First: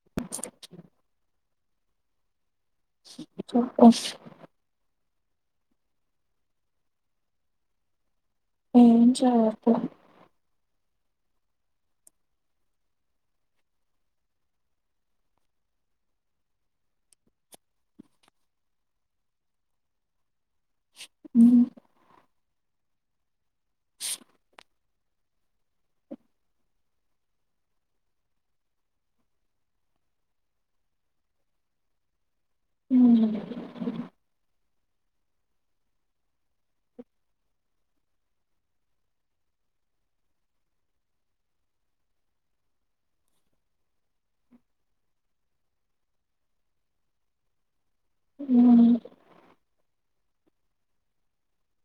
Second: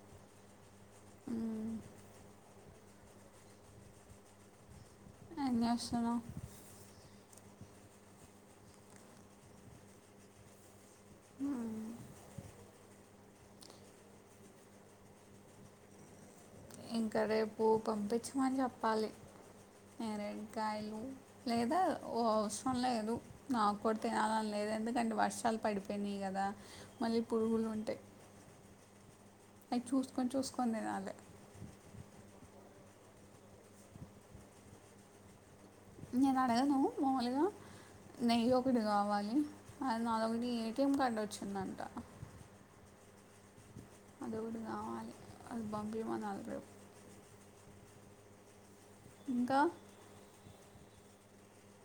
[inaudible] ఉమ్ [unintelligible] ఏం చేస్తున్నావ్ ఏం చెయ్యట్లే ఇంకా రేపు పంపించమని చెప్పాలి నేరెన్ని డు కాయలు లేదా ఓ అవసరం లేదు నాకు కూడా తినాలని లేదు ఎందుకంటే వర్షాలు పడిపోయినీ కదా మళ్ళీ పురుగులు ఉంటాయి అయి చూసుకొని చూసుకోని తినాలే ఉ నేను అడగను మామూలుగా నెయ్యి ఒకటి కావాలి అది నదొకటి ఏటీఎం కార్డు వచ్చిందంట అదొకటి కావాలి అది పంపిమనాలి రేపు ఉ ఇంకా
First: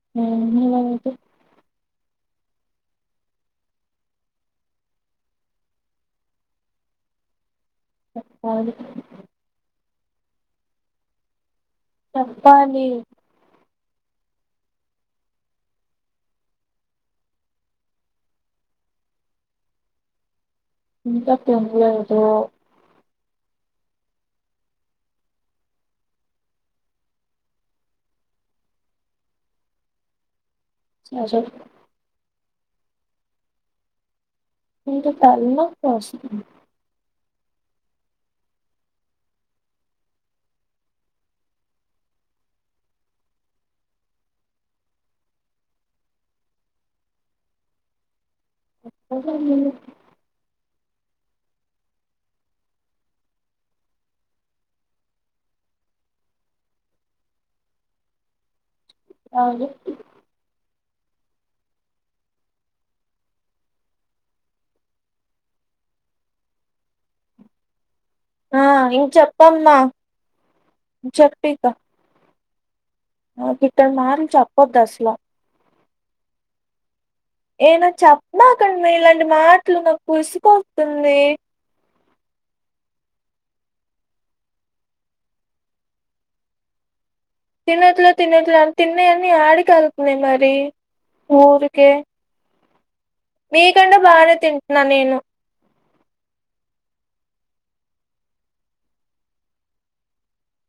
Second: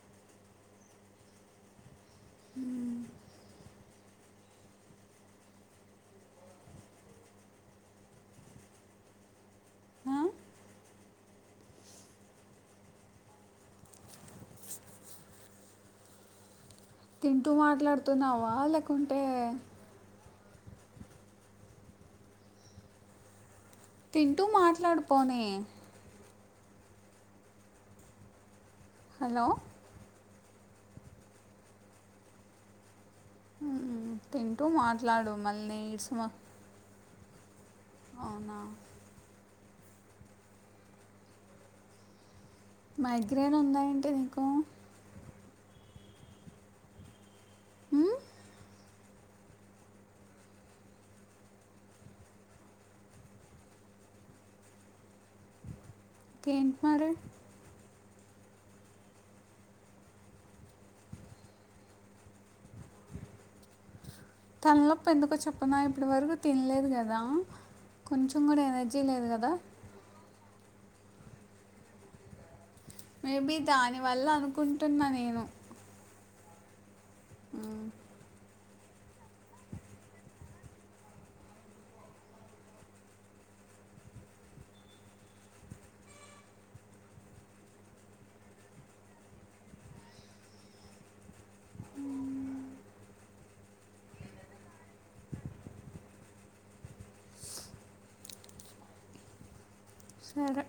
[unintelligible] హు కాదు ఆ చెప్పాలి తింటూ మాట్లాడుతున్నావా లేకుంటే ఇంక తినలేదు తింటూ మాట్లాడు పోనీ హలో అజయ్ మ్ తింటూ ఇంకా మాట్లాడు మళ్ళీ తలనొప్పి ఇస్డ్మా వస్తుంది అవునా మైగ్రైన్ ఉందా ఏంటి నీకు మ్మ్? [unintelligible] కేంటి మరి అవదు తల నొప్పి ఎందుకో చెప్పన ఇప్పటి వరకు తినలేదు కదా కొంచెం కూడా ఆ ఎనర్జీ లేదు కదా చేప్పిక మేబీ దానివల్ల మాటలు చెప్పొద్దు అనుకుంటున్నా అసలు నేను మ్మ్. ఏనా చెప్పినకద్ మీ ఇలాంటి మాటలు నాకు పులిసిపోతుంది తినట్లే తినట్లే అ తిన్నయ్యాన్ని యాడికెళ్తున్నై మరి ఊరికే మీ కంటే బాగనే తింటున్నా నేను సరే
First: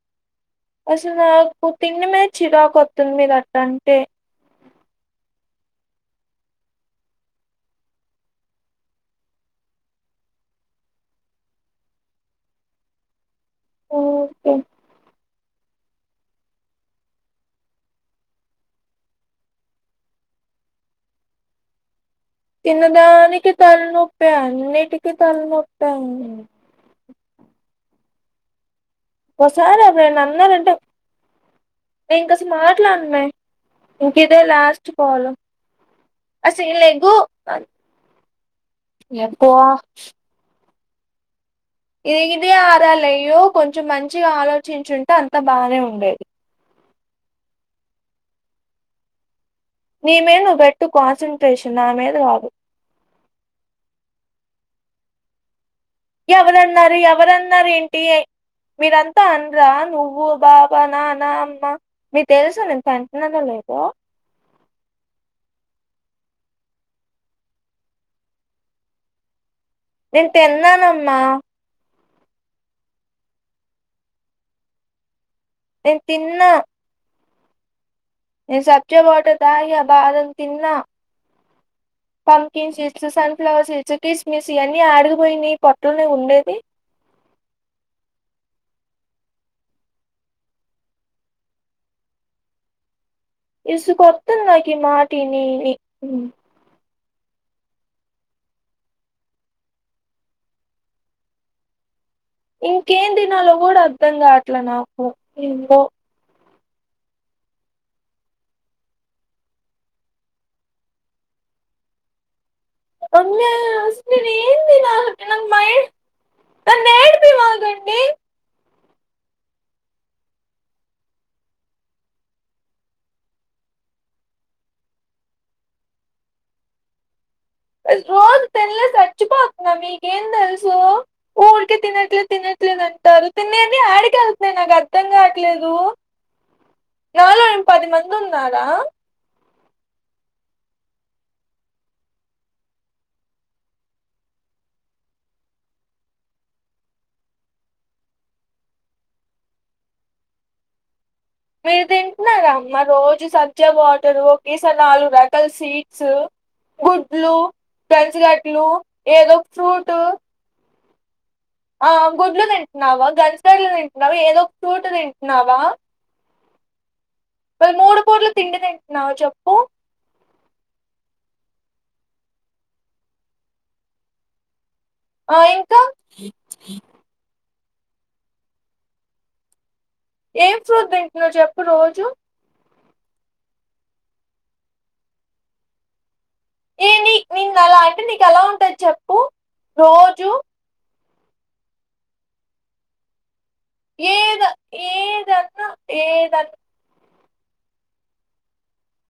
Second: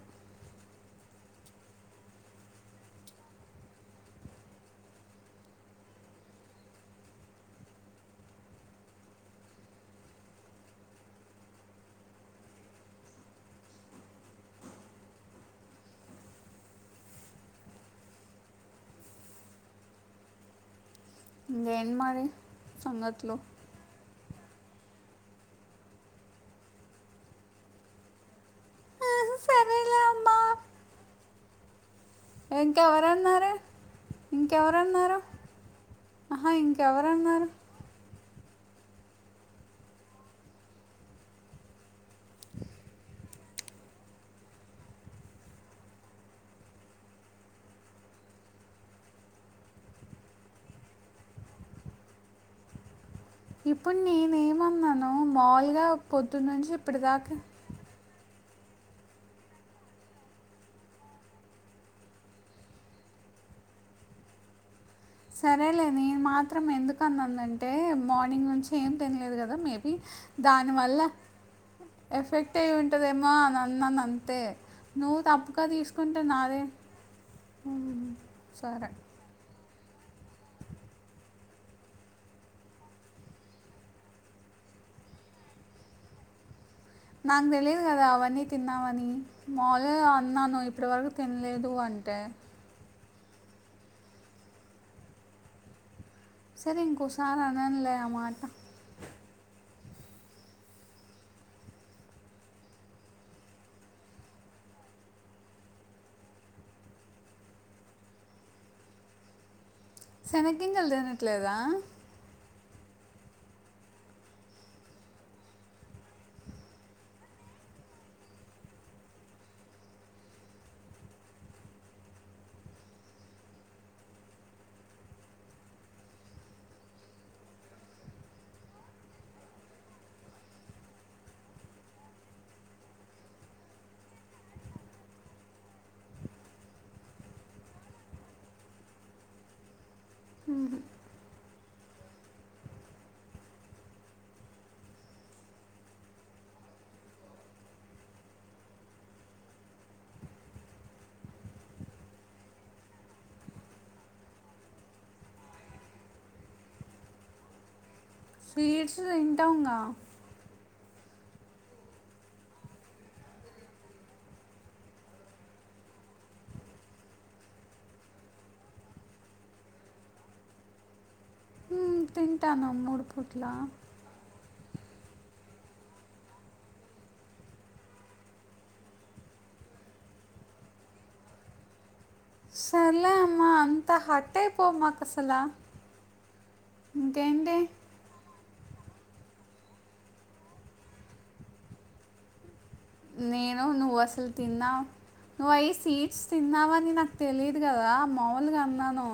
అసలు నాకు తీండి మీద చిరాకు వతుంది మీరు అట్ట అంటే ఓకే ఇంకేంటి మరి తిన్న సంగతులు దానికి తలనొప్యా అన్నిటికి తల నొప్పే అయి ఒకసారి సరేలే అన్ అమ్మా అన్నరంటే ఇంకా అసలు మాట్లాడనే ఇంకెవరన్నారు ఇంక ఇదే లాస్ట్ ఇంకెవరన్నారు కాల్ ఆహా అసల్లెగు ఇంకెవరన్నారు ఎప్ ఇగ ఇదే ఆరాలే ఇగో కొంచెం మంచిగా ఆలోచించుంటే అంత బానే ఉండేది నీ మీద నువ్ పెట్టు కాన్సన్ట్రేషన్ నా మీద కదు ఇప్పుడు నేనే ఏమన్నాను మాములుగా ఎవరన్నారు ఎవరన్నారు ఏంటి మీరంతా అనరా నువ్వు బావ నాన్న అమ్మ మీ తెలుసు నేను తంట్నన్నానో లేదో సరేలే నేను మాత్రం ఎందుకన్నానంటే మార్నింగ్ నుంచి ఏం తినలేదు కదా మీర్ నేను దానివల్ల తిన్నానమ్మా ఎఫెక్ట్ అయింటదేమో అని అన్నాను అంతే నువ్వు తప్పుగా నేను తీసుకుంటే తిన్నా నాదే మ్ ఏ సబ్చ వాటర్ తాగా బాదం తిన్న పంకిన్ సీట్స్ సన్ఫ్లవర్ సీట్స్ క్రిస్మిస్ ఇయన్నీ ఆడికిపోయినాయి పొట్లోనే ఉండేది నాకు తెలియదు కదా అవన్నీ తిన్నవని మాములుగా అన్నాను ఇప్పటి వరకు తినలేదు అంటే ఇసుకొతుంది నాకిమాట ఇనీ ఇని సరే ఇంకోసారి అననులే ఆమాట ఇంకేం తినాలో కూడా అర్ధంగా కాట్లే నాకు ఏందో సనగింజల్ తినట్లేదా అమ్యా అసల్ నీను ఏ ఏం తిన నన్ను ఏడిపియమాకండి రోజు తీంన్లేక సచ్చి పోతున్న మీకేం తెలుసు ఊరికిే తినట్లేదు తినట్లేదు అంటారు తినేది ఆడికేళ్తున్నాయి నాకు అర్థం కావట్లేదు నాలో ఏం పది మంది ఉన్నారా మ్ హు మీరు తింటున్నారమ్మా రోజు సజ్జా వాటరు ఒకేసారి నాలుగు రకాల సీడ్స్ గుడ్లు పెసరట్లు స్వీట్స్ ఏదో ఒక తింటాంగా ఫ్రూట్ ఆ గుడ్లు తింటున్నావా గంజకాయలు తింటున్నావా ఏదో ఒక ఫ్రూట్ తింటున్నావా వాళ్ళ మూడు పూట్లూ తిండితింటున్నావు చెప్పు "మ్మ్, తింటాను మూడు పూట్లా ఆ ఇంకా ఏం ఫ్రూట్ తింటున్నావు చెప్పు రోజు సర్లే అమ్మా అంతా హార్ట్ అయిపోమాకు అసల ఏ నీక్ నిన్న అలా అంటే నీకు ఎలా ఉంటది చెప్పు రోజు నేను నువ్వు అసలు ఏద తిన్నావు నువ్వు ఏదన్నా అవి సీడ్స్ ఏదన్నా తిన్నావు అని నాక్ తెలియదు కదా మాములుగా అన్నాను